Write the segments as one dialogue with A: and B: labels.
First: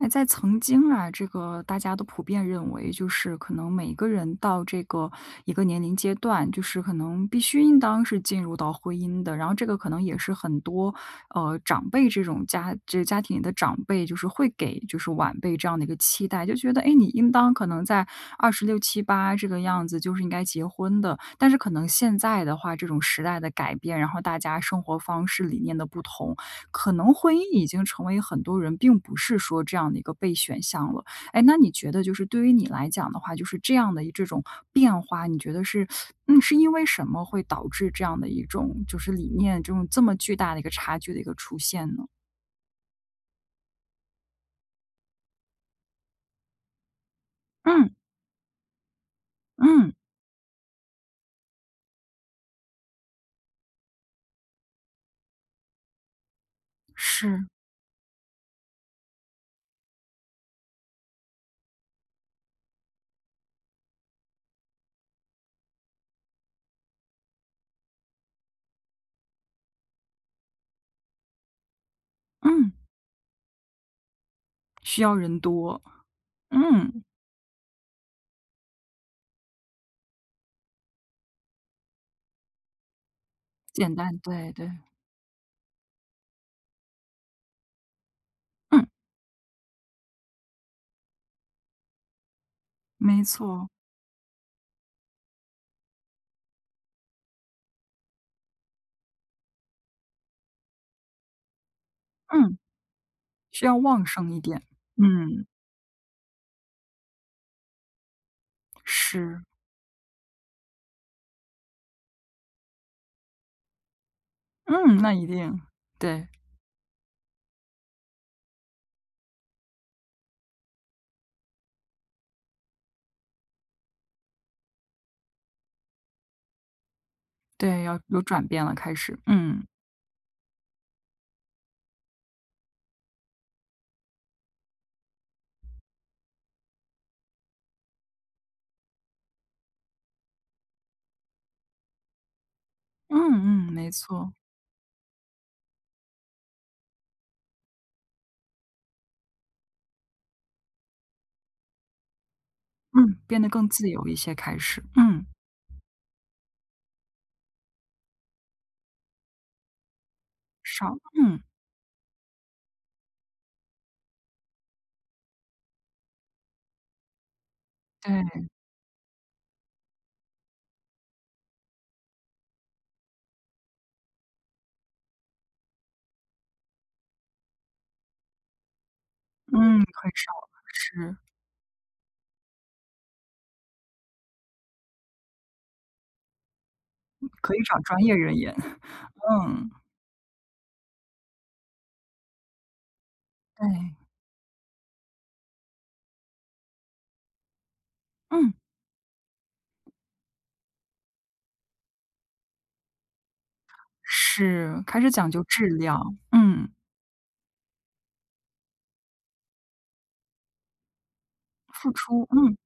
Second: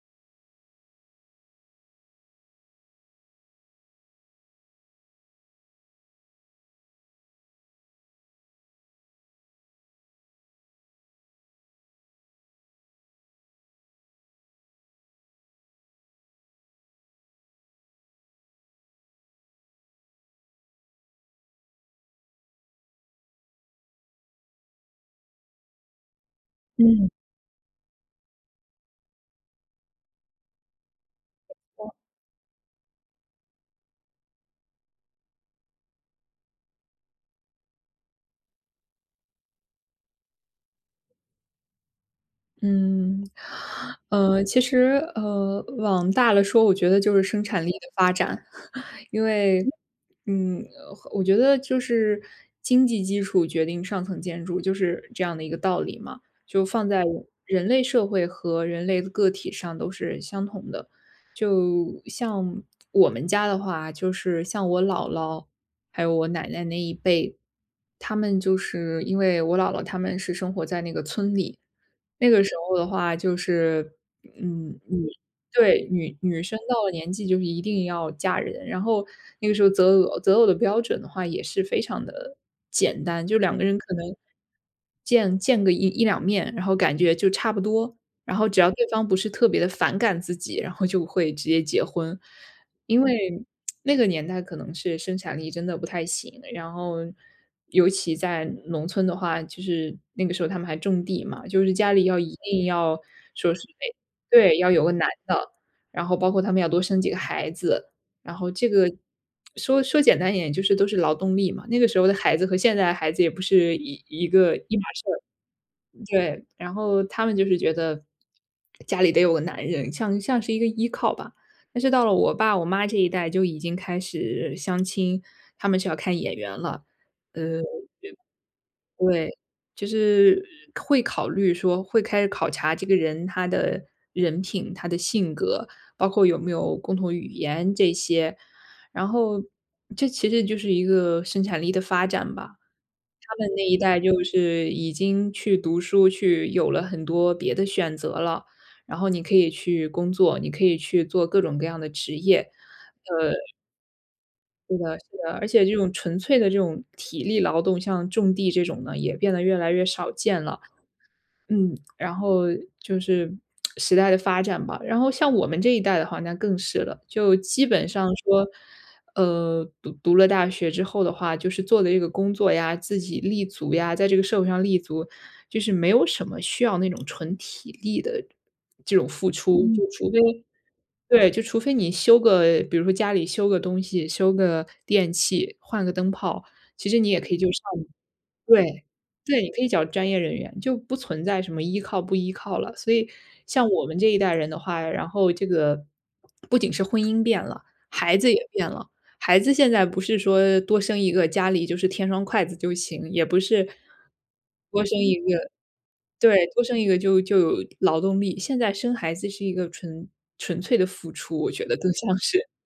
A: 哎，在曾经啊，这个大家都普遍认为，就是可能每个人到这个年龄阶段，就是可能必须应当是进入到婚姻的。然后这个可能也是很多长辈这家庭里的长辈，就是会给就是晚辈这样的一个期待，就觉得哎，诶你应当可能在二十六七八这个样子就是应该结婚的。但是可能现在的话，这种时代的改变，然后大家生活方式理念的不同。可能婚姻已经成为很多人并不是说这样的一个备选项了。哎，那你觉得就是对于你来讲的话，就是这样的一这种变化，你觉得是是因为什么会导致这样的一种就是理念这种这么巨大的一个差距的一个出现呢？
B: 嗯，其实，往大了说，我觉得就是生产力的
A: 嗯。
B: 发展，因为，
A: 嗯，
B: 我觉得就是经济基础决定上层建筑，就是这样的一个道理嘛。就放在
A: 是。
B: 人类社会和人类的个体上都是相同的。就像我们家的话，就是像我姥姥还有我奶奶那一辈，他们就是因为我姥姥他们是生活在那个村里。那个时
A: 嗯，
B: 候的话就是，嗯，
A: 需
B: 女
A: 要人多。
B: 对，女生到了
A: 嗯，
B: 年纪就是一定要嫁人，然后那个时候择偶的标准的话也是非常的简单，就两个人可
A: 简
B: 能
A: 单，对对。
B: 见个一两面，然后感觉就差不多，然后只要对
A: 嗯，
B: 方不是特别的反感自己，然后就会直接结婚。因
A: 没
B: 为
A: 错。
B: 那个年代可能是生产力真的不太行，然后尤其在农村的话，就是那个时候他们还种地嘛，就是家里要一
A: 嗯，
B: 定要说是
A: 需要
B: 得
A: 旺盛一
B: 对，
A: 点。
B: 要有个男
A: 嗯，
B: 的，然后包括他们要多生几个孩子，然后这个
A: 是。
B: 说简单一点，就是都是劳动力嘛。那个时候的孩子和现在的孩子也不是一个一码
A: 嗯，那
B: 事。
A: 一定。对。
B: 对，然后他们就是觉得家里得有个男人，像是一个依靠吧。但是到了我爸我妈这一代就已经开始相亲，他们是要看眼缘了。呃，
A: 对，要有转变了，开始。
B: 对，
A: 嗯，
B: 就是会考虑说会开始考察这个人他的人品、他的性格，包括有没有共同语言这些。然后这其实就是一个生产力的发展吧。
A: 嗯。
B: 他们那
A: 嗯，
B: 一
A: 没
B: 代就
A: 错。
B: 是已经去读书，去有了很多别的选择了。然后你可以去工作，你可以去做各种各样的职业。
A: 嗯，变得更自由一些开
B: 是
A: 始。
B: 的，是
A: 嗯，
B: 的，而且这种纯粹的这种体力劳动，像种地这种呢，也变得越来越少见了。
A: 少。嗯，
B: 嗯，然后就是时代的发展吧。然后像我们这一代的话，那更是了，就基本上
A: 对。
B: 说，读了大学之后的话，就是做的这个工作呀，自己立足呀，在这个社会上立足，就是没有什么需要那种纯体力的这种付出，
A: 嗯，
B: 就除
A: 很
B: 非
A: 少了是。
B: 对，就除非你修个比如说家里修个东西，修个电器，换个灯泡，其实你也可以就
A: 可
B: 上
A: 以找专业人员。
B: 对，对，你可以
A: 嗯，
B: 找专业人员，就不存在什么依靠不依靠了。所以像我
A: 对。
B: 们这一代人的话，然后这个不仅是婚姻变了，孩子也
A: 嗯，
B: 变了。孩子现在不是说多生一个，家里就是添双筷子就行，也不是
A: 是，
B: 多生
A: 开始
B: 一
A: 讲究
B: 个
A: 质量。
B: 对，多
A: 嗯，
B: 生一个就有劳动力。现在生孩子是一个纯粹的付出，我觉得
A: 付
B: 更像
A: 出，
B: 是。
A: 嗯。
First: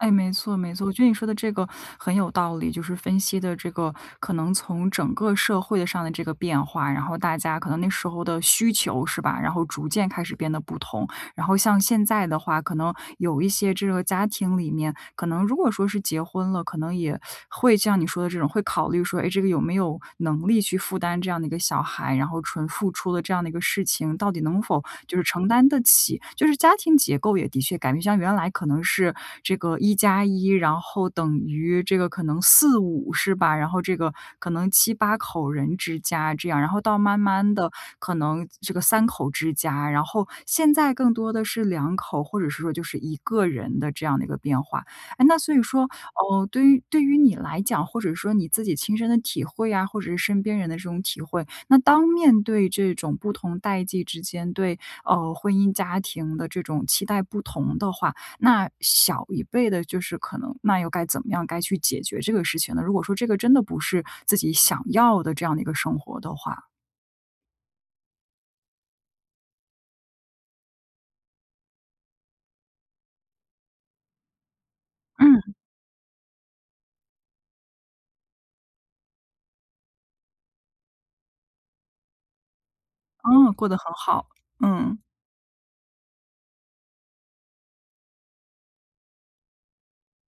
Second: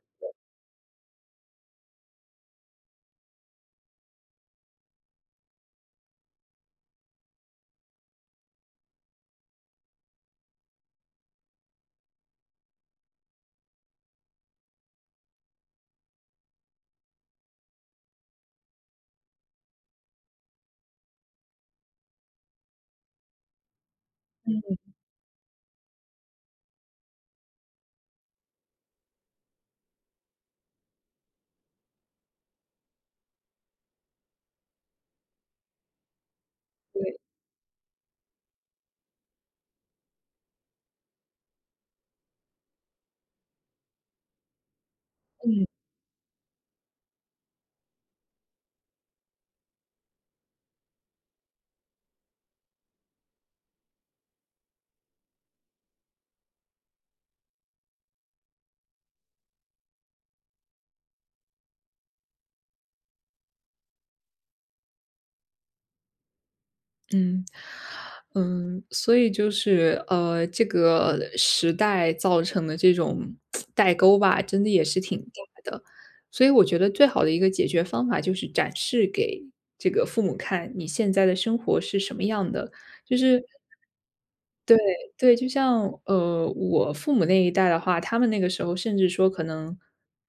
A: 哎，没错没错，我觉得你说的这个很有道理，就是分析的这个可能从整个社会的上的这个变化，然后大家可能那时候的需求是吧，然后逐渐开始变得不同。然后像现在的话，可能有一些这个家庭里面，可能如果说是结婚了，可能也会像你说的这种，会考虑说，哎，这个有没有能力去负担这样的一个小孩，然后纯付出的这样的一个事情，到底能否就是承担得起。就是家庭结构也的确改变，像原来可能是这个一加一，然后等于这个可能四五是吧？然后这个可能七八口人之家这样，然后到慢慢的可能这个三口之家，然后现在更多的是两口，或者是说就是一个人的这样的一个变化。哎，那所以说，哦，对于你来讲，或者说你自己亲身的体会啊，或者是身边人的这种体会，那当面对这种不同代际之间对婚姻家庭的这种期待不同的话，那小一辈的就是可能那又该怎么样去解决这个事情呢？如果说这个真的不是自己想要的这样的一个生活的话。
B: 嗯，嗯，所以就是，这个时代造成的这种代沟吧，真的也是挺
A: 嗯。
B: 大的。所以我觉得最好的一个解决方法就是展示给这个父母看，你现在的生活是什么样的。就是
A: 嗯，过得很好。
B: 对
A: 嗯。
B: 对，就像，我父母那一代的话，他们那个时候甚至说可能，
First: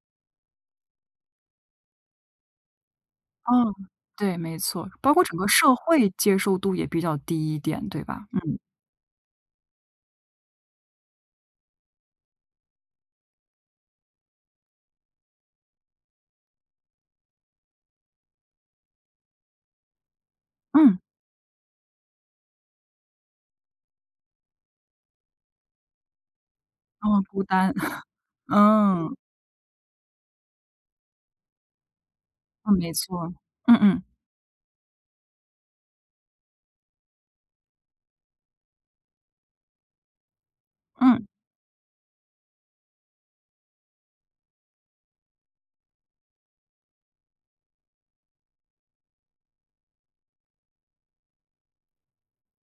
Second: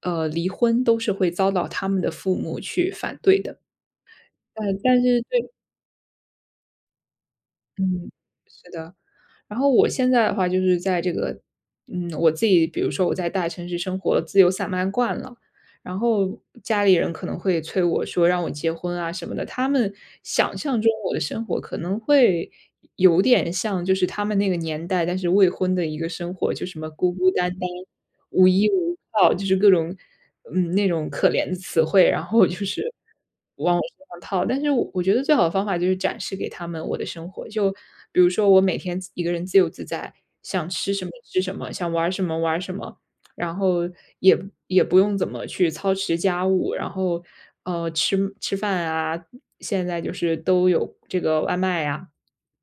B: 离婚都是会遭到他们的父母去反对的。
A: 嗯，对，没
B: 嗯，
A: 错，
B: 但
A: 包
B: 是
A: 括整个
B: 对
A: 社会接受度也比较低一点，对
B: 嗯，
A: 吧？嗯。
B: 是的。然后我现在的话就是在这个，嗯，我自己比如说我在大城市生活自由散漫惯了，然后家里人可能会催我说让我结婚啊什么的，他们想象中
A: 嗯。
B: 我的生活可能会有点像就是他们那个年代，但是未婚的一个生活，就什么孤
A: 哦，
B: 孤
A: 孤
B: 单单
A: 单。
B: 无依无
A: 嗯。
B: 靠，就是各种，那种可怜的词汇，然后就
A: 嗯，没
B: 是
A: 错。嗯
B: 往我
A: 嗯。
B: 身上套。但是我觉得最好的方法就是展示给他们我的生活，就比如说我每天自一个人自由自在，想吃什么
A: 嗯。
B: 吃什么，想玩儿什么玩儿什么，然后也不用怎么去操持家务，然后，吃饭啊，现在就是都有这个外卖呀，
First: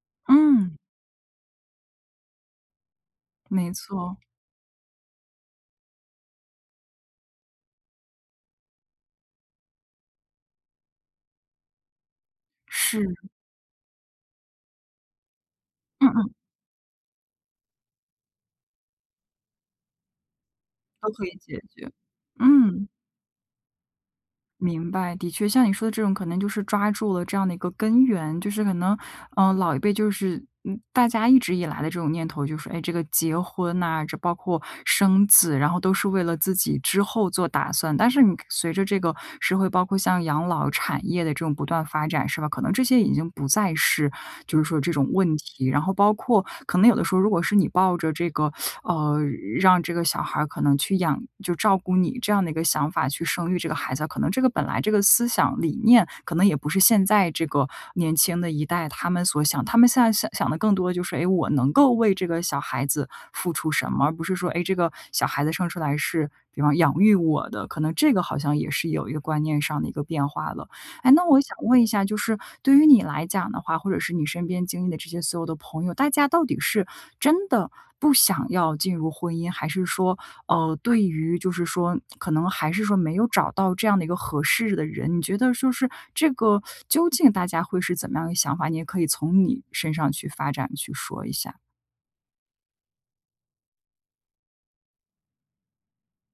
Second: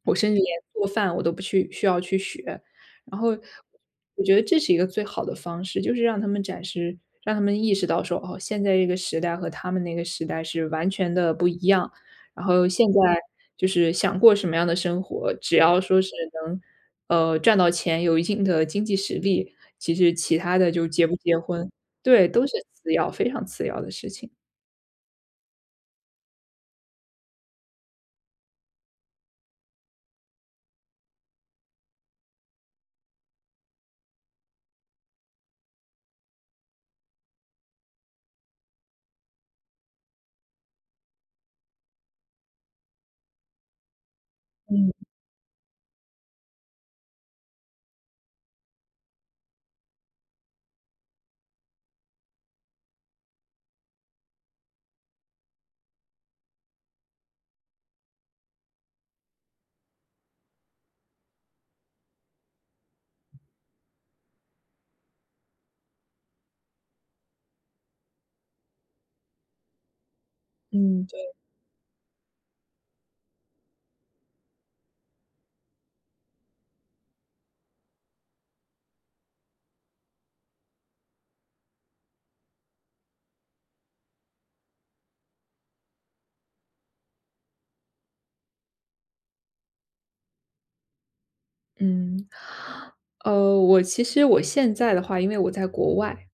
B: 我甚至连
A: 嗯，
B: 做饭我都不去需要去学，然后
A: 没错。
B: 我觉得这是一个最好的方式，就是让他们展示，让他们意识到说，哦，现在这个时代和他们那个时代是完全的不一样。然后现
A: 是。
B: 在就是想过什么样的生活，只要说
A: 嗯
B: 是
A: 嗯。
B: 能，赚到钱，有一定的经济实力，其实其他的就结
A: 都
B: 不
A: 可以
B: 结
A: 解
B: 婚，
A: 决。
B: 对，都是
A: 嗯。
B: 次要，非常次要的事情。
A: 明白，的确，像你说的这种，可能就是抓住了这样的一个根源，就是可能，嗯、老一辈就是，嗯，大家一直以来的这种念头，就是，哎，这个结婚呐、这包括生子，然后都是为了自己之后做打算。但是你随着这个社会，包括像养老产业的这种不断发展，是吧？可能这些已经不再是，就是说这种问题。然后包括可能有的时候，如果是你抱着这个呃，让这个小孩儿可能去养就照顾你这样的一个想法去生育这个孩子，可能这个本来这个思想理念，可能也不是现在这个年轻的一代他们所想，他们现在想的更多的就是，哎，我能够为这个小孩子付出什么，而不是说，哎，这个小孩子生出来是，比方养育我的，可能这个好像也是有一个观念上的一个变化了。
B: 嗯
A: 哎，那
B: 对，
A: 我想问一下，就是对于你来讲的话，或者是你身边经历的这些所有的朋友，大家到底是真的不想要进入婚姻，还是说，对于就是说，可能还是说没有找到这样的一个合适的人，你觉得就是这个究竟大家会是怎么样一个想法？你也可以从你身上去发展去说一下。
B: 嗯，我其实现在的话，因为我在国外，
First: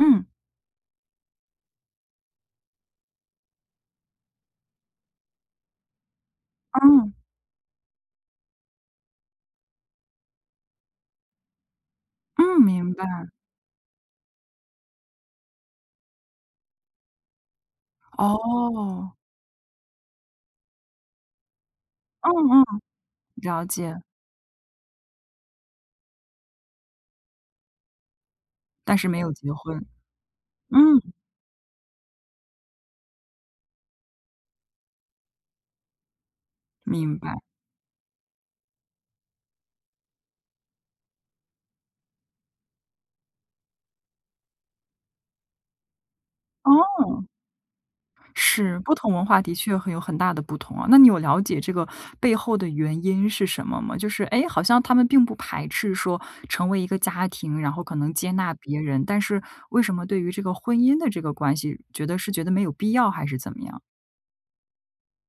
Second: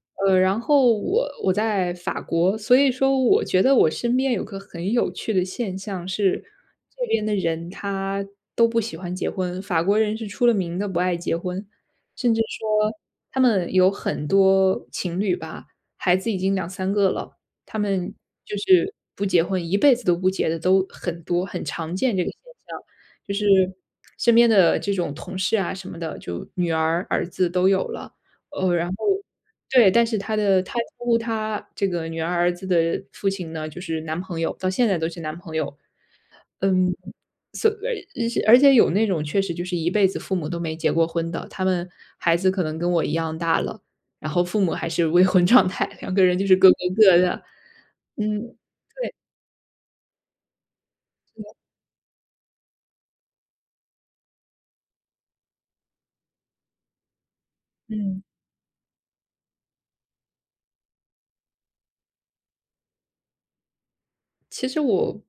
A: 嗯。
B: 然后我在法国，所以说我觉得我身边有个很有趣的现象是，这
A: 嗯。
B: 边的人他都不喜欢结婚，法国人是出了名的不爱结婚，甚至
A: 嗯，
B: 说
A: 明白。
B: 他们有很多情侣吧，孩子已经两三个了，他们就是
A: 哦。
B: 不结婚，一辈子都不结的都很多，很常见这
A: 嗯。
B: 个现
A: 嗯，
B: 象，就
A: 了
B: 是
A: 解。
B: 身边的这种同事啊什么的，就女儿、儿子都有了，呃，然
A: 但
B: 后
A: 是没有结婚。
B: 对，但是他的他称
A: 嗯，
B: 呼他这个女儿儿子的父亲呢，就是男朋友，到现在都是男朋友。嗯，
A: 明白。
B: 所而且有那种确实就是一辈子父母都没结过婚的，他们孩子可能跟我一样大了，然后父母还是未婚 状态，两个人就是各过各
A: 哦。
B: 的。嗯，
A: 是，不
B: 对，
A: 同文化的确很有很大的不同啊。那你有了解这个背后的原因是什么吗？就是哎，诶，好像他们并不排斥说成为一个家庭，然后可能
B: 嗯。
A: 接纳别人，但是为什么对于这个婚姻的这个关系，觉得是觉得没有必要还是怎么样？
B: 其实我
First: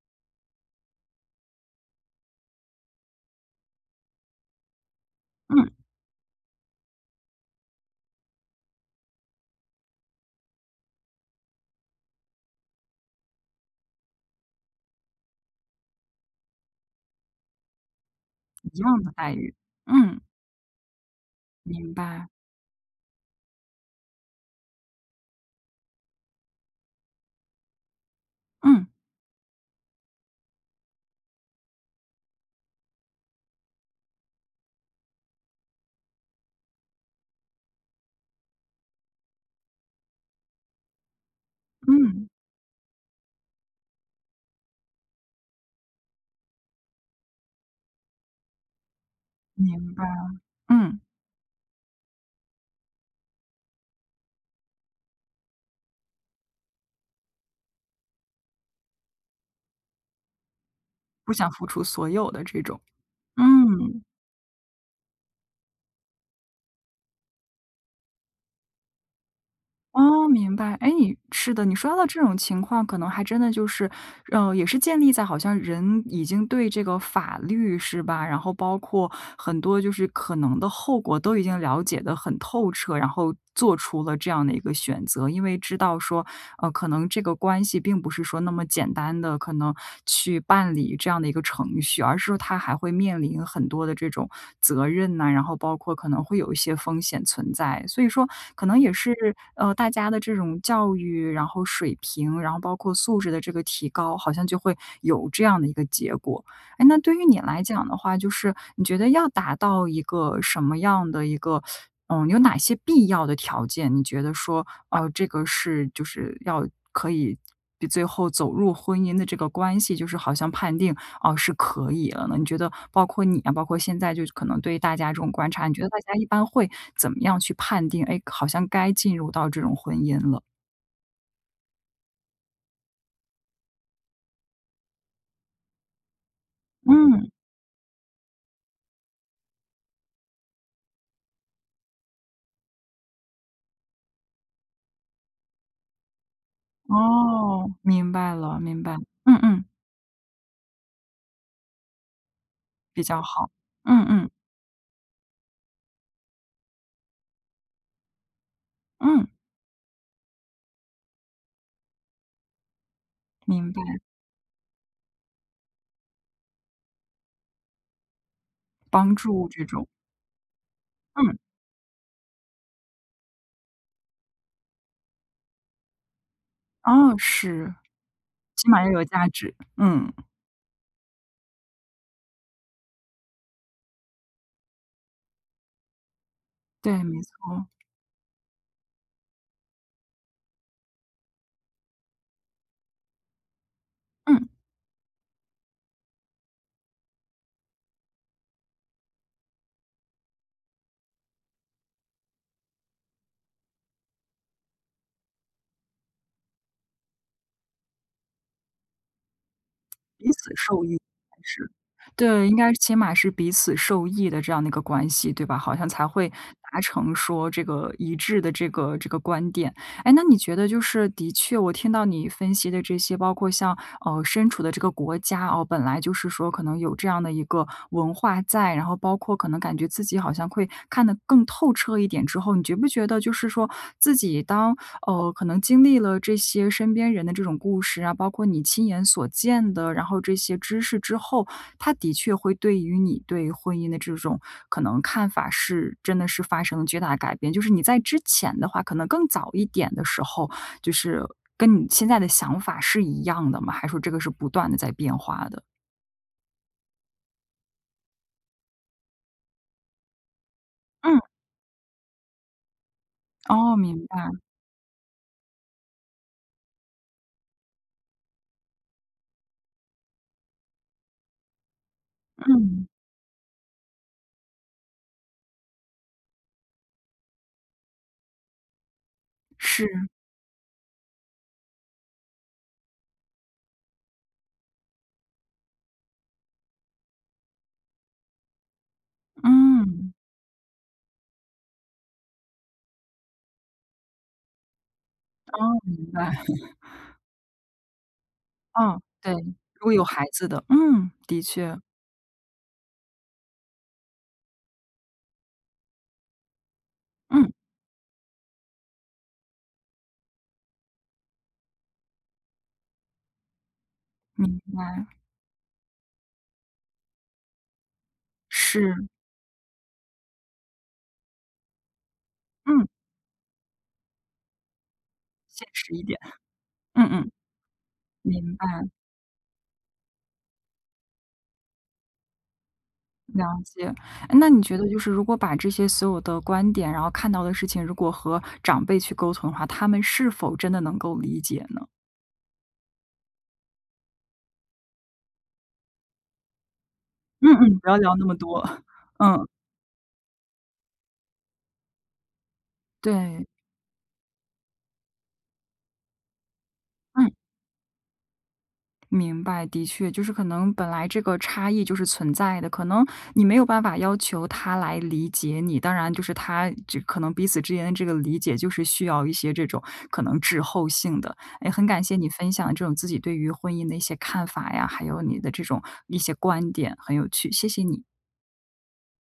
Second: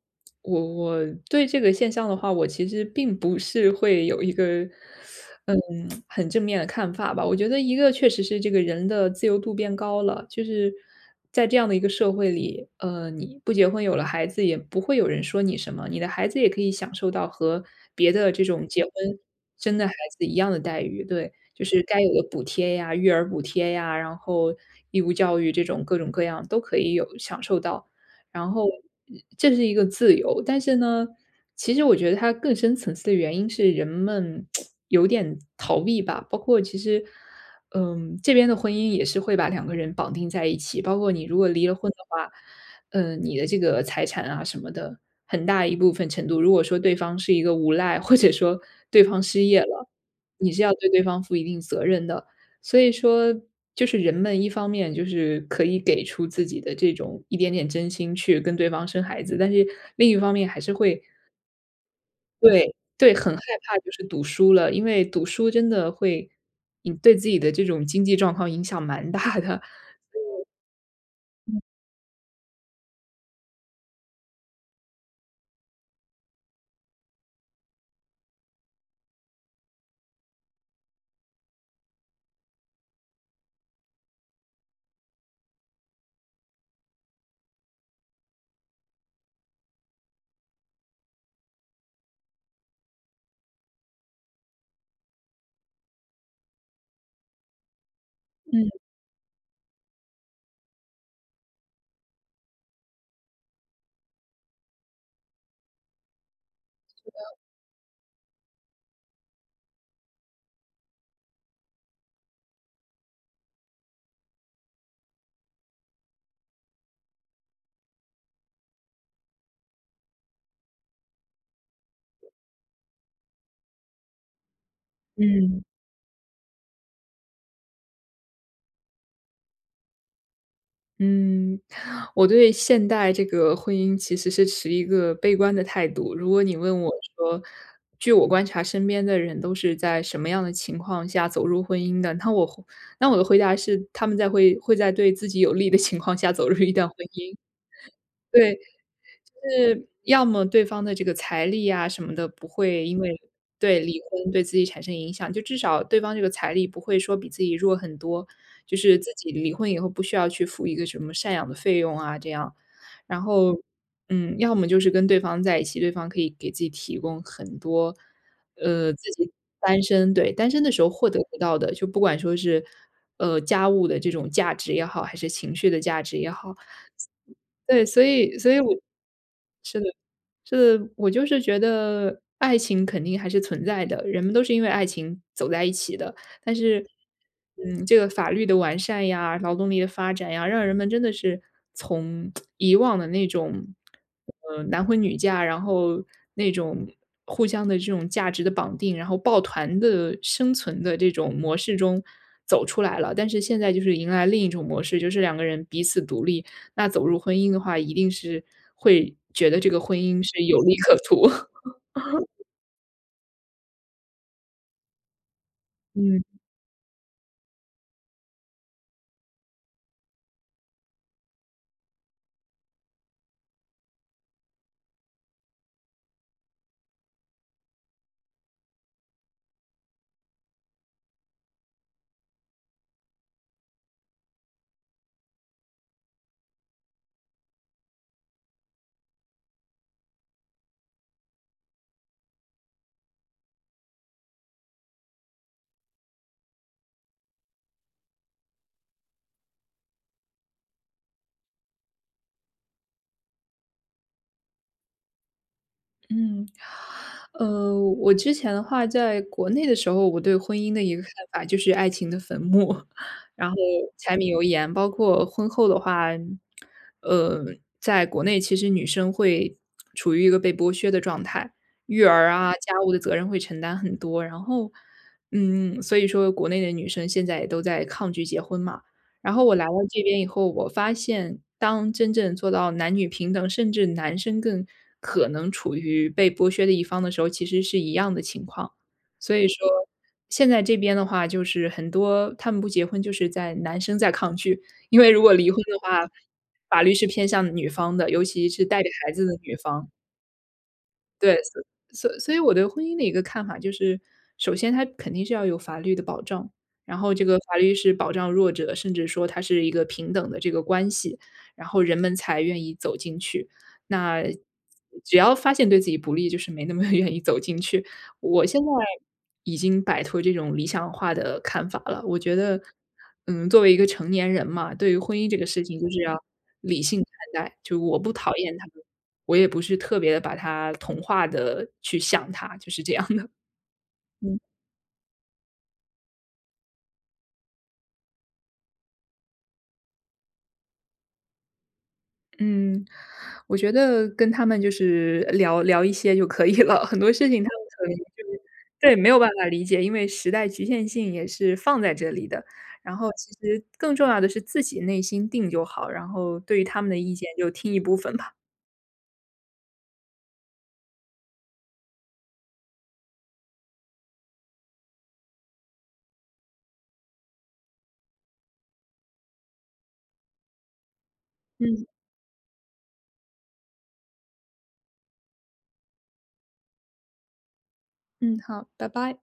B: 我我对这个现象的话，我其实并不是会有一个，嗯，
A: 嗯，
B: 很正面的看法吧。我觉得一个确实是这个人的自由度变高了，就是在这样的一个社会里，你不结婚有了孩子，也不会有人说你什么，你的孩子也可以享受到和别的这种
A: 一
B: 结婚
A: 样的待遇。
B: 生的孩
A: 嗯，
B: 子一样的待遇，对，就是
A: 明
B: 该有的
A: 白。
B: 补贴呀、育儿补贴呀，然后义务教育这种各种各样都可以有享受到。然后
A: 嗯。
B: 这是一个自由，但是呢，其实我觉得它更深层次的原因是人们有点逃避吧，包括其实，嗯，这边的婚姻也是会把两个人绑定在一起，包括你如果离了婚的
A: 嗯，
B: 话，嗯，你的这个财产啊什么的，很大一部分程度，如果说对方是一个无赖，或者说对方失业了，
A: 明白。
B: 你是要对
A: 嗯，
B: 对方负一定责任的。所以说，就是人们一方面就是可以给出自己的这种一点点真心去跟对方生孩子，但是另一方面还是会
A: 不想付出所有的这
B: 对
A: 种。
B: 对，很害怕就是
A: 嗯。
B: 赌输了，因为赌输真的会，你对自己的这种经济状况影响蛮大的，
A: 哦，明白。哎，你是的，你说到这种情况，可能还真的就是，也是建立在好像人已经对这个法律是吧，然后包括很多就是可能的后果都已经了解得很透彻，然后做出了这样的一个选择，因为知道说，可能这个关系并不是说那么简单的可能去办理这样的一个程序，而是说他还会面临很多的这种责任呐，然后包括可能会有一些风险存在。所以说可能
B: 嗯
A: 也是，大家的这种教育，然后水平，然后包括素质的这个提高，好像就会有这样的一个结果。哎，那对于你来讲的话，就是你觉得要达到一个什么样的一个，嗯，有哪些必要的条件？你觉得说，这个是就是要可以比最后走入婚姻的这个关系，就是好像判定哦、是可以了呢？你觉得包括你啊，包括现在就可能对于大家这种观
B: 嗯。
A: 察，你觉得大家一般会怎么样去判定？哎，好像该进入到这种婚姻了。
B: 嗯，我对现代这个婚姻其实是持一个悲观的态度。如果你问我
A: 嗯。
B: 说，据我观察，身边的人都是在什么样的情况下走入婚姻的？那我的回答是，他们会在对自己有利的情况下走入一段婚姻。
A: 哦，明白
B: 对，
A: 了，明白。嗯嗯。
B: 是要么对方的这个财力啊什么的不会因
A: 比
B: 为
A: 较好。
B: 对，离
A: 嗯嗯。
B: 婚对自己产生影响，就至少对方这个财力不会说比自己弱很多，就是自
A: 嗯。
B: 己离婚以后不需要去付一个什么赡养的费用啊这样。然后，
A: 明白。
B: 嗯，要么就是跟对方在一起，对方可以给自己提供很多，自
A: 帮
B: 己
A: 助这
B: 单
A: 种。
B: 身对，单身的时候获得不
A: 嗯。
B: 到的，就不管说是，家务的这种价值也好，还是情绪的价值也好。
A: 哦，是。
B: 对，所以
A: 起
B: 我
A: 码要有价值。嗯，
B: 这我就是觉得爱情肯定还是存在的，人们都是因为爱情走在一起的。但是，
A: 对，没错。
B: 嗯，这个法律的完善呀，劳动力的发展呀，让人们真的是从以往的那种，
A: 嗯。
B: 男婚女嫁，然后那种互相的这种价值的绑定，然后抱团的生存的这种模式中走出来了。但是现在就是迎来另一种模式，就是两个人彼此独立，那走入婚姻的话，一定是会觉得这个婚姻
A: 彼
B: 是
A: 此
B: 有利
A: 受
B: 可
A: 益，
B: 图。
A: 还 是。对，应该起码是彼此受益的这样的一个关系，对吧？好像才会
B: 嗯。
A: 达成说这个一致的这个观点。哎，那你觉得就是的确我听到你分析的这些，包括像，身处的这个国家哦，本来就是说可能有这样的一个文化在，然后包括可能感觉自己好像会看得更透彻一点之后，你觉不觉得就是说自己当可能经历了这些身边人的这种故事啊，包括你亲眼所见的，然后这些知识之后，他的确会对于你对婚姻的这种可能看法是真的是发生了巨大的改变。就是你在之前的话，可能更早一点的时候，就是跟你现在的想法是一样的吗？还是说这个是不断的在变化的？
B: 嗯，我之前的话在国内的时候，我对婚姻的一个看
A: 嗯。
B: 法就是爱情的坟墓，然后
A: 哦，明
B: 柴
A: 白。
B: 米油盐，包括婚后的话，呃，在国内其实女生会处于一个被剥削的状态，育儿啊、家
A: 嗯，
B: 务的责任会承担很多，然后，嗯，所以说国内的女生现在也都在抗拒结婚嘛。然后我来到
A: 是。
B: 这边以后，我发现当真正做到男女平等，甚至男生更可能处于被剥削的一方的时候，其实是一样的情况。所以说，
A: 嗯。
B: 现在这边的话，就是很多他们不结婚，就是在男生在抗拒，因为如果离婚的
A: 哦，
B: 话，
A: 明白。
B: 法律是偏向女方的，尤其是带着
A: 嗯，
B: 孩子的
A: 对。
B: 女
A: 如
B: 方。
A: 果有孩子的，嗯，
B: 对，
A: 的
B: 所
A: 确。
B: 所所以我对婚姻的一个看法就是，首先它肯定是要有法律的保障，然后这个
A: 嗯。
B: 法律是保障弱者，甚至说它是一个平等的这个关系，然后人们才愿意走进去。那
A: 明白。
B: 只要发现对自己不利，就是没那么 愿意走进去。我现在
A: 是。
B: 已经摆脱这种理想化的看法了，我觉得，
A: 嗯，
B: 嗯，作为一个成年人嘛，对于婚姻这个事
A: 现
B: 情就
A: 实
B: 是
A: 一点。
B: 要理性
A: 嗯嗯。
B: 看待，就我不讨
A: 明
B: 厌他
A: 白。
B: 们。我也不是特别的把它同化的去想它，就是这样的。
A: 了解。哎，
B: 嗯。
A: 那你觉得就是如果把这些所有的观点，然后看到的事情，如果和长辈去沟通的话，他们是否真的能够理解呢？
B: 嗯，我觉得跟他们就是聊聊一些就可以了，很多事情他们
A: 嗯。嗯，
B: 可
A: 不
B: 能
A: 要
B: 就
A: 聊那么
B: 是
A: 多。
B: 对，没有办法
A: 嗯。
B: 理解，因为时代局限性也是放在这里的。然后其
A: 对。
B: 实更重要的是自己内心定就好，然后对于他们的意见
A: 嗯。
B: 就听一部分吧。
A: 明白，的确，就是可能本来这个差异就是存在的，可能你没有办法要求他来理解你，当然就是他这可能彼此之间的这个理解，就是需要一些这种可能滞后性的。哎，
B: 嗯，
A: 很感谢你分享这种自己对于婚姻的一些看法呀，还有你的这种一些观点，很有趣，谢谢你。
B: 嗯，好，拜拜。